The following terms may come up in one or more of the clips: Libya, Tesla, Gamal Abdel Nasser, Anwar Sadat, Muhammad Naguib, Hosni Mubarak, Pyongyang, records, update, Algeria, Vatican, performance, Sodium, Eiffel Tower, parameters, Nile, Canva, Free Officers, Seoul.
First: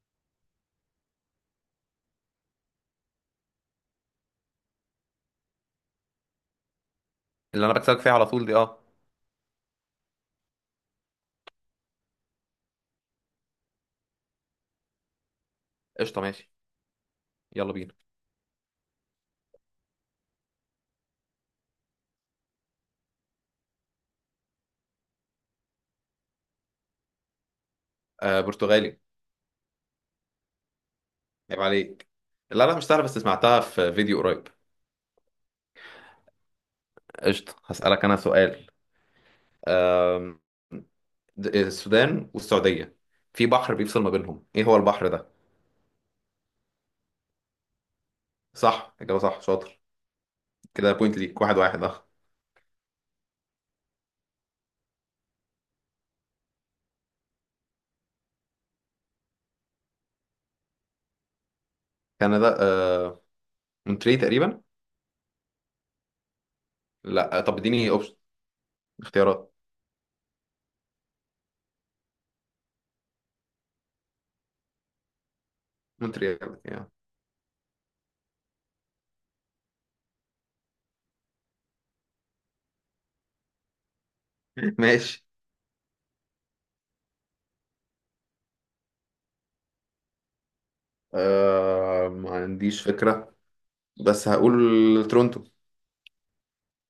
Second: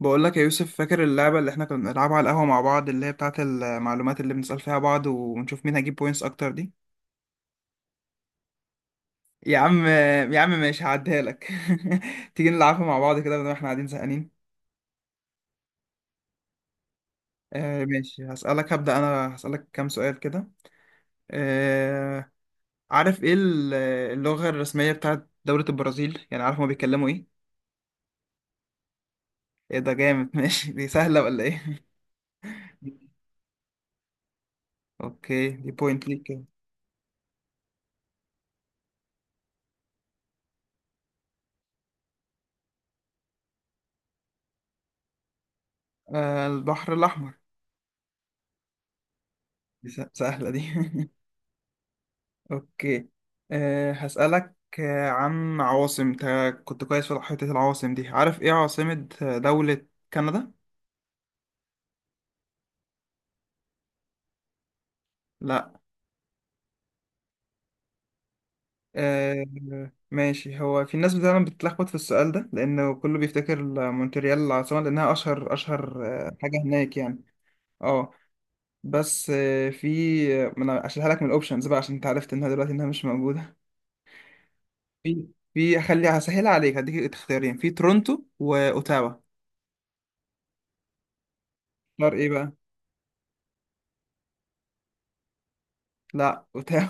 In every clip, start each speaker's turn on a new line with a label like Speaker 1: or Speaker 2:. Speaker 1: بقول لك يا يوسف، فاكر اللعبة اللي احنا كنا بنلعبها على القهوة مع بعض، اللي هي بتاعة المعلومات اللي بنسأل فيها بعض ونشوف مين هيجيب بوينتس أكتر دي؟
Speaker 2: اللي انا بكسبك فيها على طول دي
Speaker 1: يا عم، يا عم ماشي هعديها لك. تيجي نلعبها مع بعض كده بدل ما احنا قاعدين زهقانين.
Speaker 2: قشطه، ماشي. يلا بينا.
Speaker 1: ماشي، هسألك. هبدأ أنا هسألك كام سؤال كده. آه عارف ايه ال- اللغة الرسمية بتاعة دولة البرازيل، يعني عارف هما بيتكلموا ايه؟
Speaker 2: برتغالي.
Speaker 1: ايه ده جامد! ماشي، دي سهلة ولا
Speaker 2: عيب
Speaker 1: ايه؟
Speaker 2: عليك. لا لا، مش سهله، بس سمعتها في فيديو قريب.
Speaker 1: اوكي، دي بوينت ليك كده.
Speaker 2: قشطه، هسألك انا سؤال. أم، السودان والسعوديه، في بحر بيفصل ما بينهم، ايه هو البحر ده؟
Speaker 1: آه، البحر الأحمر.
Speaker 2: صح، اجابه صح، شاطر.
Speaker 1: دي سهلة دي.
Speaker 2: كده بوينت ليك، واحد واحد
Speaker 1: اوكي. هسألك عن عواصم. انت كنت كويس في حتة العواصم دي. عارف ايه عاصمة دولة كندا؟
Speaker 2: كندا مونتري تقريبا.
Speaker 1: لا.
Speaker 2: لا طب اديني اوبشن،
Speaker 1: أه
Speaker 2: اختيارات.
Speaker 1: ماشي، هو في ناس فعلا بتتلخبط في السؤال ده لأنه كله بيفتكر مونتريال العاصمة، لأنها أشهر أشهر
Speaker 2: مونتري
Speaker 1: حاجة
Speaker 2: يعني.
Speaker 1: هناك يعني. اه، بس آه، في ما أنا هشيلها لك من الأوبشنز بقى، عشان أنت عرفت إنها دلوقتي إنها مش موجودة.
Speaker 2: ماشي.
Speaker 1: في في هخليها، هسهلها عليك. هديك اختيارين، في تورونتو وأوتاوا. اختار ايه
Speaker 2: ما
Speaker 1: بقى؟
Speaker 2: عنديش فكره، بس هقول تورونتو.
Speaker 1: لا، اوتاوا.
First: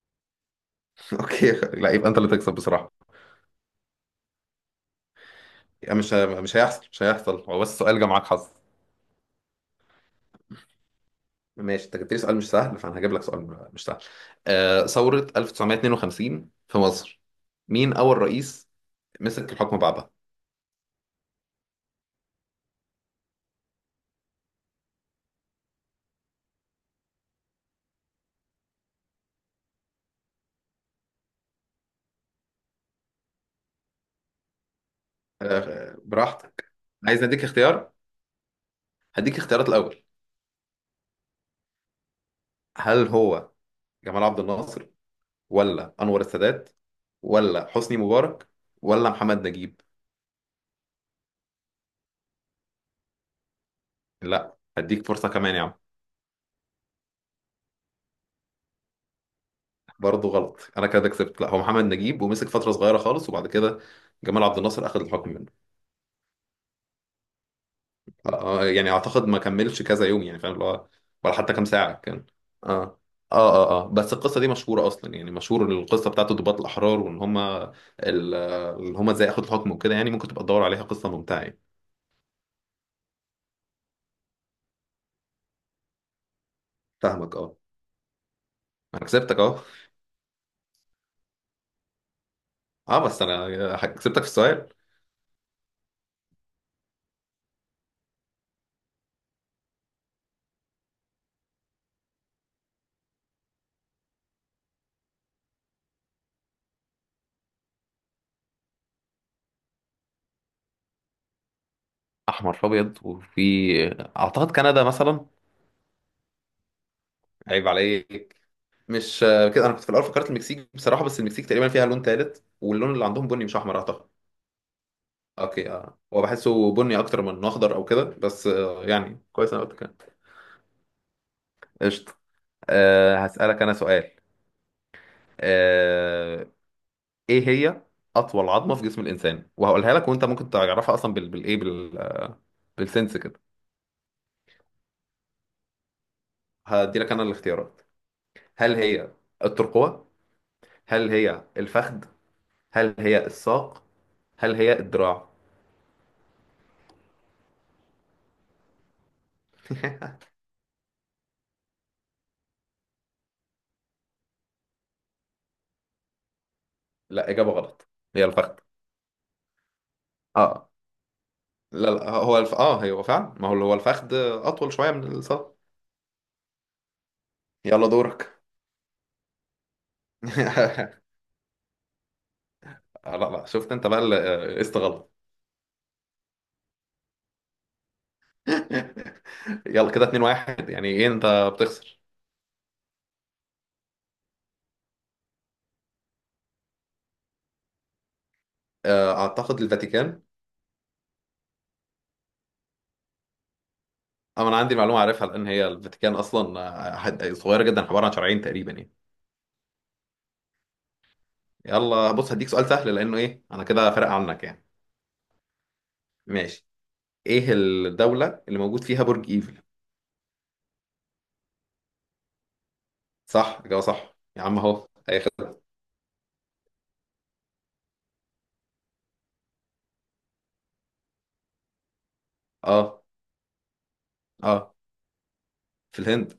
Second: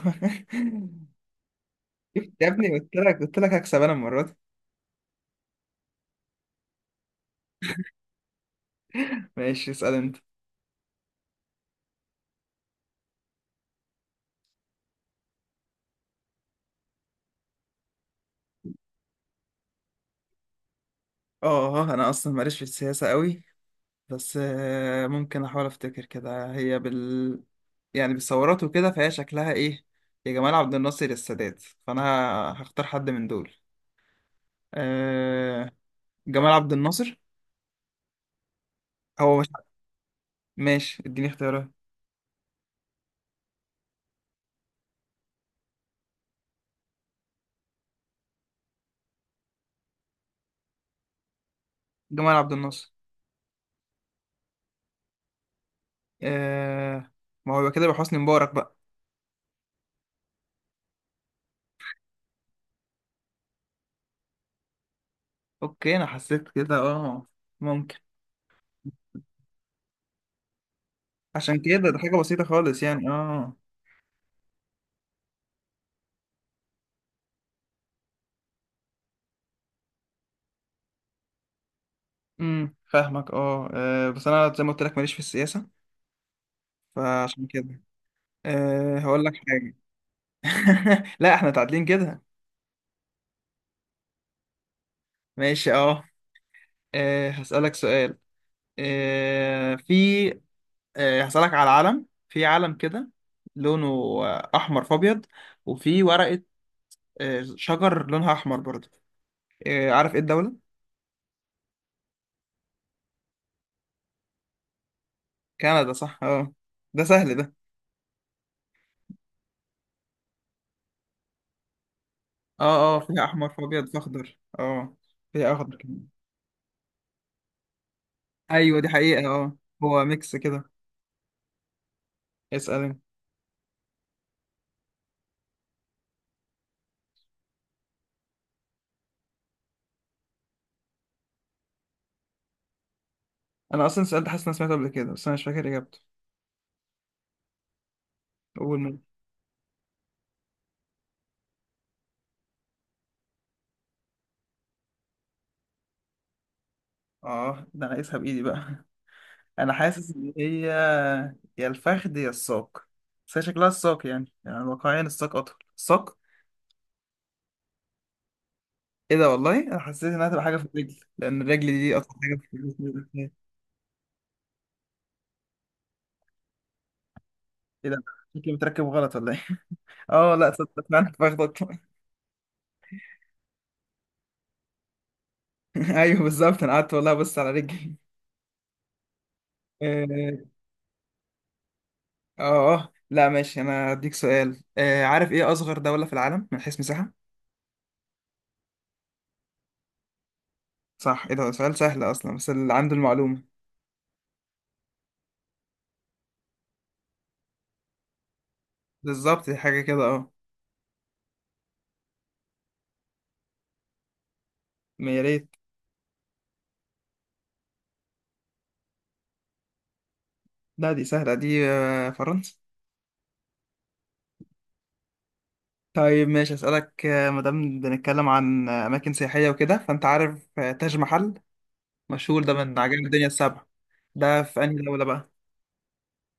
Speaker 2: اوكي، لا يبقى انت اللي
Speaker 1: شفت يا
Speaker 2: تكسب
Speaker 1: ابني،
Speaker 2: بصراحه.
Speaker 1: قلت لك قلت لك هكسب انا المره دي.
Speaker 2: يعني مش هيحصل، مش هيحصل، هو بس سؤال جه معاك حظ.
Speaker 1: ماشي، اسال انت.
Speaker 2: ماشي، انت جبت لي سؤال مش سهل، فانا هجيب لك سؤال مش سهل. ثورة 1952 في مصر، مين أول رئيس مسك الحكم بعدها؟
Speaker 1: اه، انا اصلا ماليش في السياسه قوي، بس ممكن احاول افتكر كده. هي يعني بالثورات وكده، فهي شكلها ايه، يا جمال عبد الناصر يا السادات، فانا هختار حد من دول. أه... جمال عبد
Speaker 2: براحتك.
Speaker 1: الناصر.
Speaker 2: عايز اديك اختيار، هديك
Speaker 1: هو مش
Speaker 2: اختيارات الأول.
Speaker 1: ماشي، اديني اختيارات.
Speaker 2: هل هو جمال عبد الناصر، ولا أنور السادات، ولا حسني مبارك، ولا محمد نجيب؟
Speaker 1: جمال عبد الناصر.
Speaker 2: لا، هديك فرصة كمان يا عم.
Speaker 1: أه... ما هو يبقى كده، يبقى حسني مبارك بقى.
Speaker 2: برضه غلط، انا كده كسبت. لا، هو محمد نجيب، ومسك فترة صغيرة خالص، وبعد كده جمال عبد الناصر أخذ الحكم منه.
Speaker 1: اوكي، انا حسيت كده، اه، ممكن.
Speaker 2: يعني اعتقد ما كملش كذا يوم، يعني فاهم اللي هو، ولا حتى
Speaker 1: عشان
Speaker 2: كام
Speaker 1: كده
Speaker 2: ساعه
Speaker 1: ده حاجه
Speaker 2: كان.
Speaker 1: بسيطه خالص
Speaker 2: اه
Speaker 1: يعني،
Speaker 2: اه
Speaker 1: اه.
Speaker 2: اه بس القصه دي مشهوره اصلا، يعني مشهور القصه بتاعته ضباط الاحرار، اللي هم ازاي اخد الحكم وكده، يعني ممكن تبقى تدور عليها، قصه ممتعه يعني.
Speaker 1: فاهمك، اه، بس انا زي ما قلت لك، ماليش في السياسه،
Speaker 2: فاهمك
Speaker 1: فعشان كده
Speaker 2: انا
Speaker 1: هقول لك
Speaker 2: كسبتك اهو.
Speaker 1: حاجه. لا احنا تعادلين كده.
Speaker 2: اه بس انا كسبتك في السؤال.
Speaker 1: ماشي، اه، هسالك سؤال. أه في أه هسالك على علم، في علم كده، لونه احمر في ابيض، وفي ورقه شجر لونها احمر برضه. عارف ايه الدوله؟
Speaker 2: احمر في ابيض وفي، اعتقد كندا مثلا.
Speaker 1: كندا، صح، اه. ده سهل ده.
Speaker 2: عيب عليك. مش كده، انا كنت في الاول فكرت المكسيك بصراحه، بس المكسيك تقريبا فيها لون ثالث،
Speaker 1: اه
Speaker 2: واللون
Speaker 1: اه،
Speaker 2: اللي
Speaker 1: فيها
Speaker 2: عندهم بني
Speaker 1: احمر
Speaker 2: مش
Speaker 1: في
Speaker 2: احمر
Speaker 1: ابيض في
Speaker 2: اعتقد.
Speaker 1: اخضر، اه، فيها
Speaker 2: اوكي
Speaker 1: اخضر كمان.
Speaker 2: هو بحسه بني اكتر من إنه اخضر او كده، بس
Speaker 1: ايوه دي
Speaker 2: يعني
Speaker 1: حقيقه،
Speaker 2: كويس
Speaker 1: اه،
Speaker 2: انا قلت كده.
Speaker 1: هو ميكس كده.
Speaker 2: قشطه.
Speaker 1: اسأل انت.
Speaker 2: هسألك انا سؤال. أه ايه هي اطول عظمه في جسم الانسان؟ وهقولها لك، وانت ممكن تعرفها اصلا بال بالايه بال بالسنس كده.
Speaker 1: انا اصلا سألت، حاسس إن انا سمعته قبل كده بس انا مش فاكر اجابته.
Speaker 2: هدي لك انا الاختيارات. هل
Speaker 1: اول مرة.
Speaker 2: هي الترقوه، هل هي الفخذ، هل هي الساق، هل هي الدراع؟
Speaker 1: اه، ده انا قايسها بايدي بقى. انا حاسس ان هي يا الفخذ يا الساق، بس هي شكلها الساق يعني، يعني واقعيا الساق اطول، الساق.
Speaker 2: لا، اجابه غلط، هي الفخذ.
Speaker 1: ايه ده! والله انا حسيت انها هتبقى حاجه في
Speaker 2: اه
Speaker 1: الرجل، لان الرجل
Speaker 2: لا
Speaker 1: دي
Speaker 2: لا،
Speaker 1: اطول حاجه
Speaker 2: هو الف...
Speaker 1: في
Speaker 2: اه هو
Speaker 1: الجسم.
Speaker 2: فعلا، ما هو هو الفخذ اطول شويه من الساق. يلا
Speaker 1: ايه ده،
Speaker 2: دورك.
Speaker 1: شكلي متركب غلط ولا ايه؟ اه، لا صدق، فعلا الفخذ اطول.
Speaker 2: لا لا، شفت انت بقى قست غلط.
Speaker 1: ايوه بالظبط، انا قعدت والله بص على رجلي.
Speaker 2: يلا
Speaker 1: اه
Speaker 2: كده 2 1، يعني ايه انت بتخسر.
Speaker 1: اه لا ماشي، انا هديك سؤال، آه، عارف ايه اصغر دوله في العالم من حيث مساحه؟
Speaker 2: اعتقد الفاتيكان.
Speaker 1: صح. ايه ده سؤال سهل اصلا، بس اللي عنده المعلومة.
Speaker 2: اما انا عندي معلومه عارفها، لان هي الفاتيكان اصلا صغيره جدا، عباره عن شرعين تقريبا يعني.
Speaker 1: بالظبط، دي حاجة كده، اه.
Speaker 2: يلا بص، هديك سؤال سهل، لانه ايه، انا كده فارق عنك يعني.
Speaker 1: ما يا ريت.
Speaker 2: ماشي، ايه الدوله اللي موجود فيها برج ايفل؟
Speaker 1: لا دي سهلة دي، فرنسا.
Speaker 2: صح، اجابه صح يا عم، اهو هياخد.
Speaker 1: طيب ماشي، اسألك مادام بنتكلم عن أماكن سياحية وكده، فأنت عارف تاج محل، مشهور ده من
Speaker 2: اه
Speaker 1: عجائب الدنيا السبع. ده في
Speaker 2: اه
Speaker 1: أنهي دولة بقى؟
Speaker 2: في الهند.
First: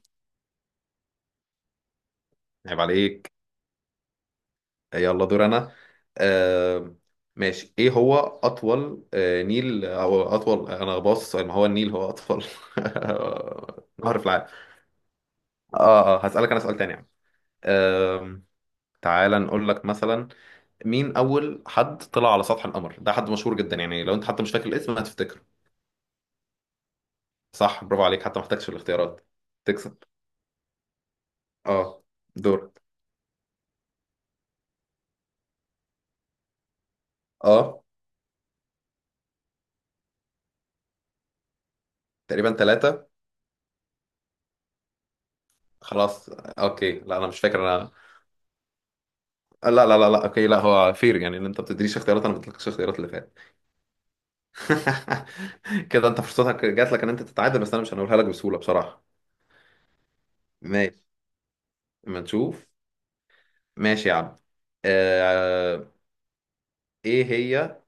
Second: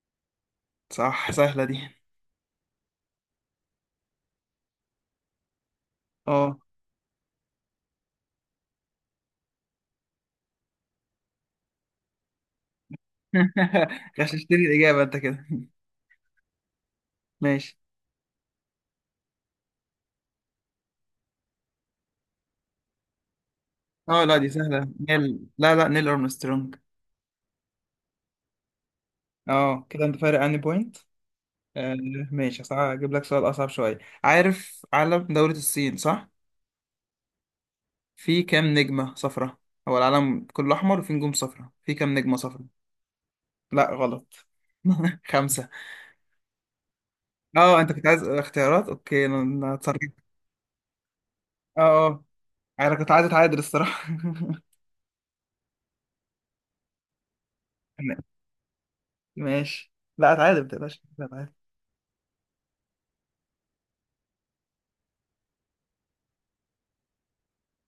Speaker 1: صح، سهلة دي.
Speaker 2: عيب عليك. يلا دور انا.
Speaker 1: اه.
Speaker 2: آه ماشي، ايه هو اطول نيل، او اطول، انا باصص، ما هو النيل هو اطول نهر في العالم.
Speaker 1: غششتني الإجابة أنت كده.
Speaker 2: اه هسألك انا سؤال تاني يعني.
Speaker 1: ماشي،
Speaker 2: آه تعالى نقول لك مثلا، مين اول حد طلع على سطح القمر؟ ده حد مشهور جدا يعني، لو
Speaker 1: اه،
Speaker 2: انت
Speaker 1: لا
Speaker 2: حتى
Speaker 1: دي
Speaker 2: مش فاكر
Speaker 1: سهلة،
Speaker 2: الاسم
Speaker 1: نيل،
Speaker 2: هتفتكره.
Speaker 1: لا لا، نيل أرمسترونج.
Speaker 2: صح، برافو عليك، حتى ما احتاجش الاختيارات.
Speaker 1: اه،
Speaker 2: تكسب
Speaker 1: كده أنت فارق عني بوينت.
Speaker 2: اه
Speaker 1: آه
Speaker 2: دور.
Speaker 1: ماشي، هجيب لك سؤال أصعب شوية. عارف علم دولة الصين، صح؟
Speaker 2: اه
Speaker 1: في كام نجمة صفرة؟ هو العلم كله أحمر وفي نجوم صفرة، في كام نجمة
Speaker 2: تقريبا
Speaker 1: صفرة؟
Speaker 2: ثلاثة.
Speaker 1: لا غلط. 5.
Speaker 2: خلاص اوكي، لا انا مش فاكر
Speaker 1: اه، انت
Speaker 2: انا
Speaker 1: كنت عايز اختيارات، اوكي، انا أنا
Speaker 2: لا لا
Speaker 1: اتسرعت.
Speaker 2: لا لا، اوكي، لا هو فير يعني، ان انت ما
Speaker 1: اه،
Speaker 2: بتدينيش
Speaker 1: اه،
Speaker 2: اختيارات، انا ما بديتلكش
Speaker 1: انا
Speaker 2: اختيارات اللي
Speaker 1: كنت عايز
Speaker 2: فات.
Speaker 1: اتعادل الصراحة.
Speaker 2: كده انت فرصتك جات لك ان انت تتعادل، بس انا مش هنقولها لك بسهوله بصراحه.
Speaker 1: ماشي، لا اتعادل ما تقلقش،
Speaker 2: ماشي،
Speaker 1: لا، اتعادل.
Speaker 2: ما نشوف. ماشي يا عم. آه... ايه هي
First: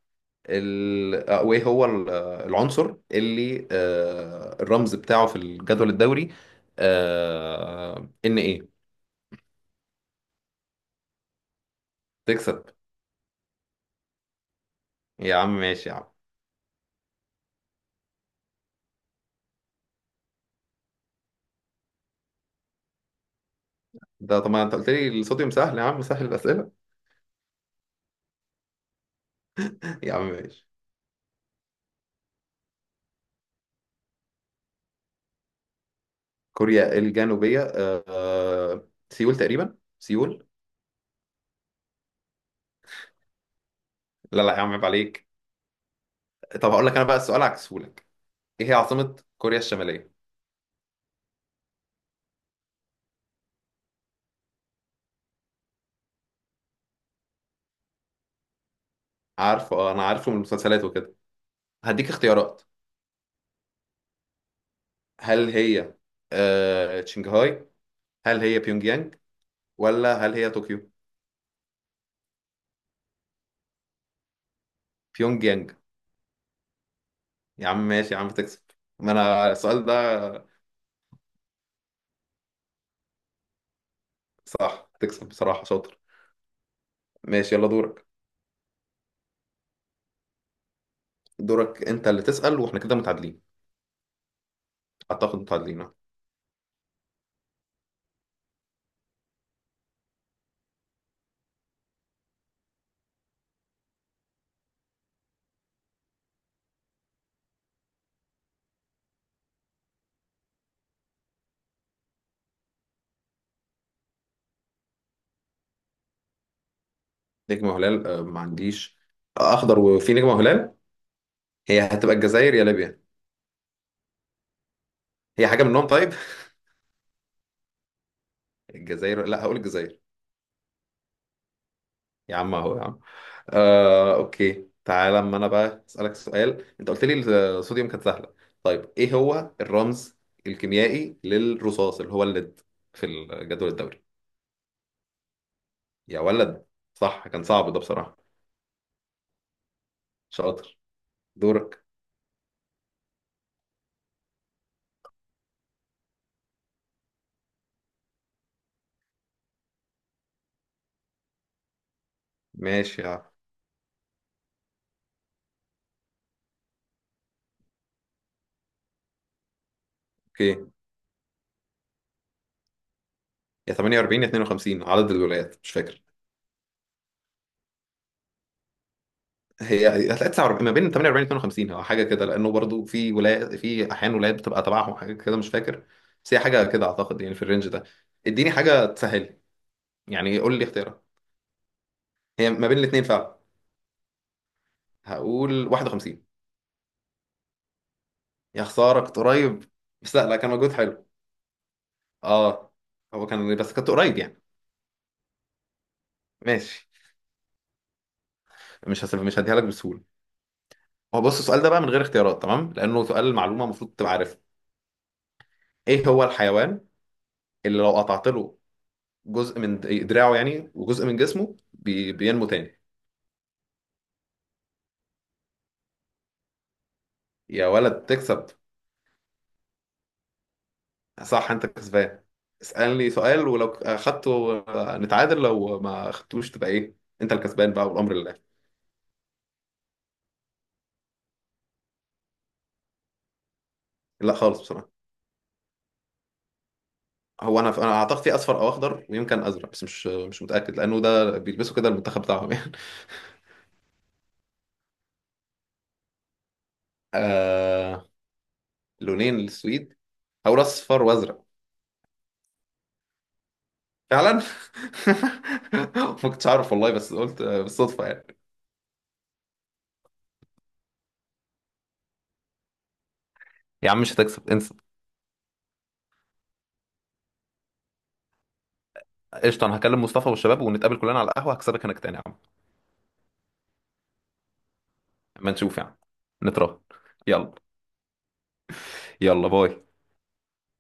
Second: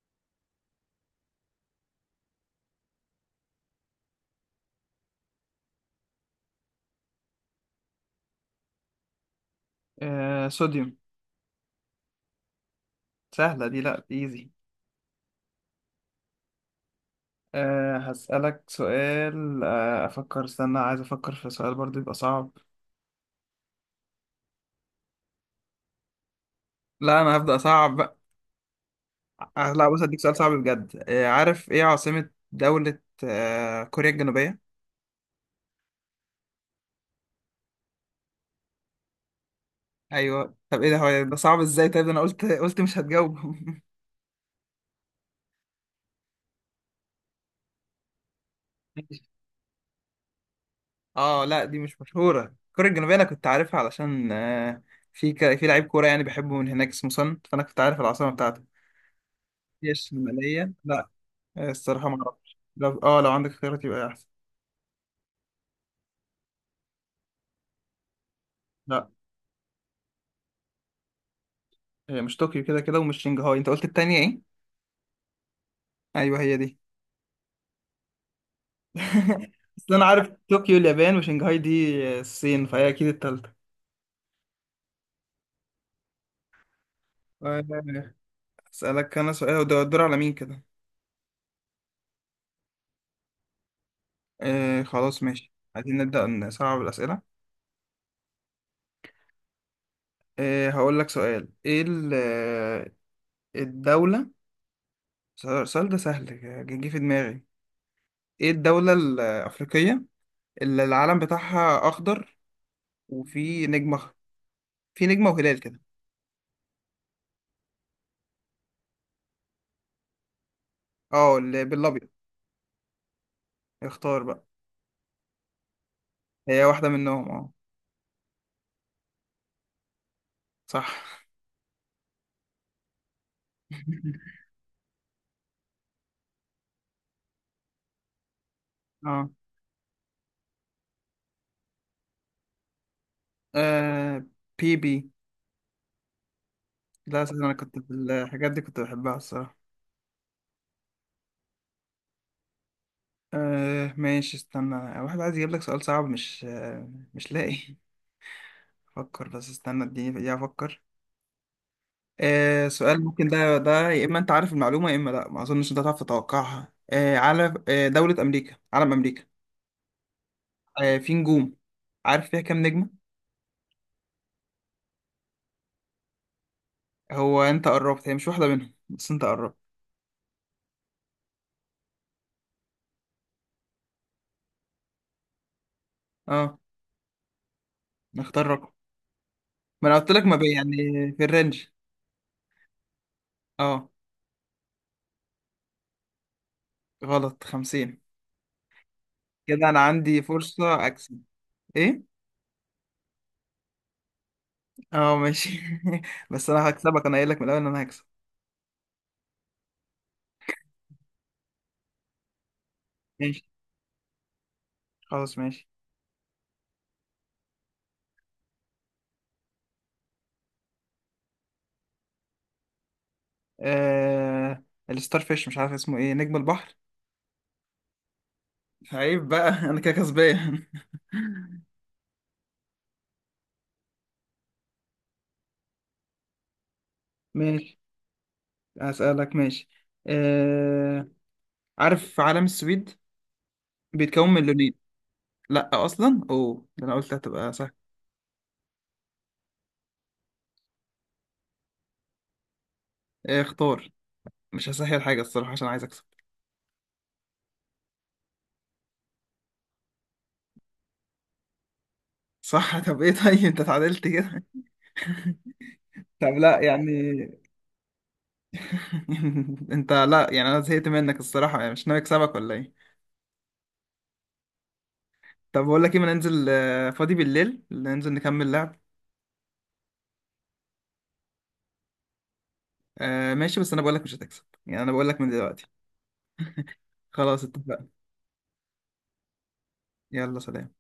Speaker 2: ال... آه، وايه هو العنصر اللي الرمز بتاعه في الجدول الدوري ان ايه؟
Speaker 1: آه، صوديوم.
Speaker 2: تكسب
Speaker 1: سهلة دي، لا ايزي.
Speaker 2: يا عم، ماشي يا عم.
Speaker 1: هسألك سؤال، آه أفكر استنى، عايز أفكر في سؤال برضو يبقى صعب.
Speaker 2: ده طبعا، انت قلت لي الصوديوم سهل، يا عم سهل الاسئله.
Speaker 1: لا أنا هبدأ صعب. لا بص،
Speaker 2: يا
Speaker 1: هديك
Speaker 2: عم
Speaker 1: سؤال صعب
Speaker 2: ماشي.
Speaker 1: بجد، عارف ايه عاصمة دولة كوريا الجنوبية؟
Speaker 2: كوريا الجنوبية، سيول تقريبا، سيول.
Speaker 1: ايوه. طب ايه ده، هو ده صعب ازاي؟ طيب ده انا قلت قلت مش هتجاوب.
Speaker 2: لا لا يا عم، عيب عليك. طب هقول لك انا بقى السؤال، عكسهولك، ايه هي عاصمة كوريا الشمالية؟
Speaker 1: اه لا، دي مش مشهورة، كوريا الجنوبية انا كنت عارفها علشان في لعيب كورة يعني بحبه من هناك اسمه سون، فانا كنت عارف العاصمة بتاعته.
Speaker 2: عارفه
Speaker 1: هي
Speaker 2: انا عارفه من
Speaker 1: الشمالية؟
Speaker 2: المسلسلات
Speaker 1: لا،
Speaker 2: وكده.
Speaker 1: الصراحة
Speaker 2: هديك
Speaker 1: ما اعرفش.
Speaker 2: اختيارات.
Speaker 1: لو اه، لو عندك اختيارات يبقى احسن.
Speaker 2: هل هي شنغهاي، هل هي بيونج
Speaker 1: لا،
Speaker 2: يانج، ولا هل هي طوكيو؟
Speaker 1: هي مش طوكيو كده كده، ومش شنغهاي. انت قلت التانية ايه؟
Speaker 2: بيونج يانج.
Speaker 1: ايوه هي دي.
Speaker 2: يا عم ماشي يا عم، تكسب. ما انا السؤال
Speaker 1: اصل
Speaker 2: ده.
Speaker 1: انا عارف طوكيو اليابان، وشنغهاي دي الصين، فهي اكيد التالتة.
Speaker 2: صح، تكسب بصراحة، شاطر. ماشي
Speaker 1: آه،
Speaker 2: يلا دورك.
Speaker 1: اسالك انا سؤال، وده الدور على مين كده؟
Speaker 2: دورك انت اللي تسأل، واحنا كده متعادلين.
Speaker 1: آه خلاص
Speaker 2: اعتقد
Speaker 1: ماشي،
Speaker 2: متعادلين
Speaker 1: عايزين نبدا نصعب الاسئله. هقول لك سؤال. ايه الدوله؟ السؤال ده سهل، جه في دماغي. ايه الدوله الافريقيه اللي العلم بتاعها اخضر وفي في نجمه وهلال كده؟
Speaker 2: نجمة وهلال ما عنديش. اخضر وفي نجمة وهلال،
Speaker 1: اه، اللي
Speaker 2: هي
Speaker 1: بالابيض.
Speaker 2: هتبقى الجزائر يا ليبيا.
Speaker 1: اختار بقى.
Speaker 2: هي حاجة منهم طيب.
Speaker 1: هي واحده منهم، اه.
Speaker 2: الجزائر، لا هقول الجزائر.
Speaker 1: صح.
Speaker 2: يا عم اهو يا عم. اوكي، تعالى اما انا بقى اسالك سؤال، انت قلت لي الصوديوم كانت سهلة، طيب ايه
Speaker 1: اه.
Speaker 2: هو الرمز الكيميائي للرصاص، اللي هو الليد، في الجدول الدوري؟
Speaker 1: آه Pb.
Speaker 2: يا ولد،
Speaker 1: لا
Speaker 2: صح،
Speaker 1: أساسا
Speaker 2: كان
Speaker 1: أنا
Speaker 2: صعب
Speaker 1: كنت
Speaker 2: ده
Speaker 1: في
Speaker 2: بصراحة.
Speaker 1: الحاجات دي، كنت بحبها الصراحة.
Speaker 2: شاطر. دورك.
Speaker 1: ماشي استنى، واحد عايز يجيب لك سؤال صعب، مش مش لاقي. أفكر بس، استنى اديني دقيقة أفكر. آه
Speaker 2: ماشي
Speaker 1: سؤال
Speaker 2: يا عم.
Speaker 1: ممكن ده يا إما أنت عارف المعلومة يا إما لأ، ما أظنش أنت هتعرف تتوقعها. آه على آه دولة أمريكا، علم أمريكا،
Speaker 2: اوكي،
Speaker 1: في نجوم، عارف فيها كام نجمة؟
Speaker 2: يا 48 يا 52، عدد الولايات مش فاكر.
Speaker 1: هو أنت قربت، هي مش واحدة منهم، بس أنت قربت.
Speaker 2: هي هتلاقي 49 ما بين 48 52، هو حاجه كده، لانه برضو في ولايات، في احيان ولايات بتبقى تبعهم حاجه كده مش فاكر، بس هي
Speaker 1: أه
Speaker 2: حاجه كده اعتقد، يعني في الرينج ده.
Speaker 1: نختار
Speaker 2: اديني
Speaker 1: رقم.
Speaker 2: حاجه تسهل،
Speaker 1: ما أنا قلت لك ما
Speaker 2: يعني
Speaker 1: بي
Speaker 2: قول لي
Speaker 1: يعني،
Speaker 2: اختيارها،
Speaker 1: في الرينج.
Speaker 2: هي ما بين الاثنين فعلا.
Speaker 1: أه
Speaker 2: هقول 51.
Speaker 1: غلط، 50.
Speaker 2: يا خساره، كنت
Speaker 1: كده
Speaker 2: قريب.
Speaker 1: انا
Speaker 2: بس
Speaker 1: عندي
Speaker 2: لا لا، كان مجهود
Speaker 1: فرصة
Speaker 2: حلو.
Speaker 1: اكسب. ايه،
Speaker 2: اه هو كان، بس كنت قريب يعني.
Speaker 1: اه ماشي. بس انا
Speaker 2: ماشي،
Speaker 1: هكسبك، انا قايل لك من الاول ان انا هكسب.
Speaker 2: مش هديها لك بسهوله. هو بص السؤال ده بقى من غير اختيارات، تمام، لانه سؤال
Speaker 1: ماشي،
Speaker 2: معلومه المفروض تبقى عارفها.
Speaker 1: خلاص ماشي.
Speaker 2: ايه هو الحيوان اللي لو قطعت له جزء من دراعه يعني، وجزء من جسمه، بينمو تاني؟
Speaker 1: آه... الستار فيش، مش عارف اسمه ايه، نجم البحر.
Speaker 2: يا ولد تكسب.
Speaker 1: عيب بقى. انا كده كسبان.
Speaker 2: صح، انت كسبان. اسألني سؤال، ولو اخدته نتعادل، لو ما اخدتوش تبقى ايه، انت الكسبان
Speaker 1: ماشي،
Speaker 2: بقى والامر لله.
Speaker 1: هسألك ماشي. آه... عارف علم السويد بيتكون
Speaker 2: لا
Speaker 1: من
Speaker 2: خالص
Speaker 1: لونين؟
Speaker 2: بصراحة.
Speaker 1: لا اصلا، اوه ده انا قلت هتبقى
Speaker 2: هو
Speaker 1: سهل.
Speaker 2: انا انا اعتقد في اصفر او اخضر، ويمكن ازرق، بس مش متاكد، لانه ده بيلبسوا كده المنتخب بتاعهم يعني.
Speaker 1: اختار، مش هسهل حاجة الصراحة عشان عايز اكسب.
Speaker 2: آه... لونين للسويد، هقول اصفر وازرق.
Speaker 1: صح. طب ايه، طيب انت اتعادلت
Speaker 2: فعلا.
Speaker 1: كده. طب
Speaker 2: ما كنتش
Speaker 1: لا
Speaker 2: عارف
Speaker 1: يعني.
Speaker 2: والله، بس قلت بالصدفة يعني.
Speaker 1: انت لا يعني، انا زهقت منك الصراحه يعني، مش ناوي اكسبك ولا ايه؟
Speaker 2: يا عم مش هتكسب، انسى.
Speaker 1: طب بقول لك ايه، ما ننزل فاضي بالليل ننزل نكمل لعب.
Speaker 2: قشطة، أنا هكلم مصطفى والشباب، ونتقابل كلنا على القهوة، هكسبك هناك تاني يا عم.
Speaker 1: ماشي، بس انا بقول لك مش هتكسب يعني، انا بقول لك من
Speaker 2: ما
Speaker 1: دلوقتي.
Speaker 2: نشوف يعني، نتراهن.
Speaker 1: خلاص
Speaker 2: يلا.
Speaker 1: اتفقنا.
Speaker 2: يلا باي.
Speaker 1: يلا سلام.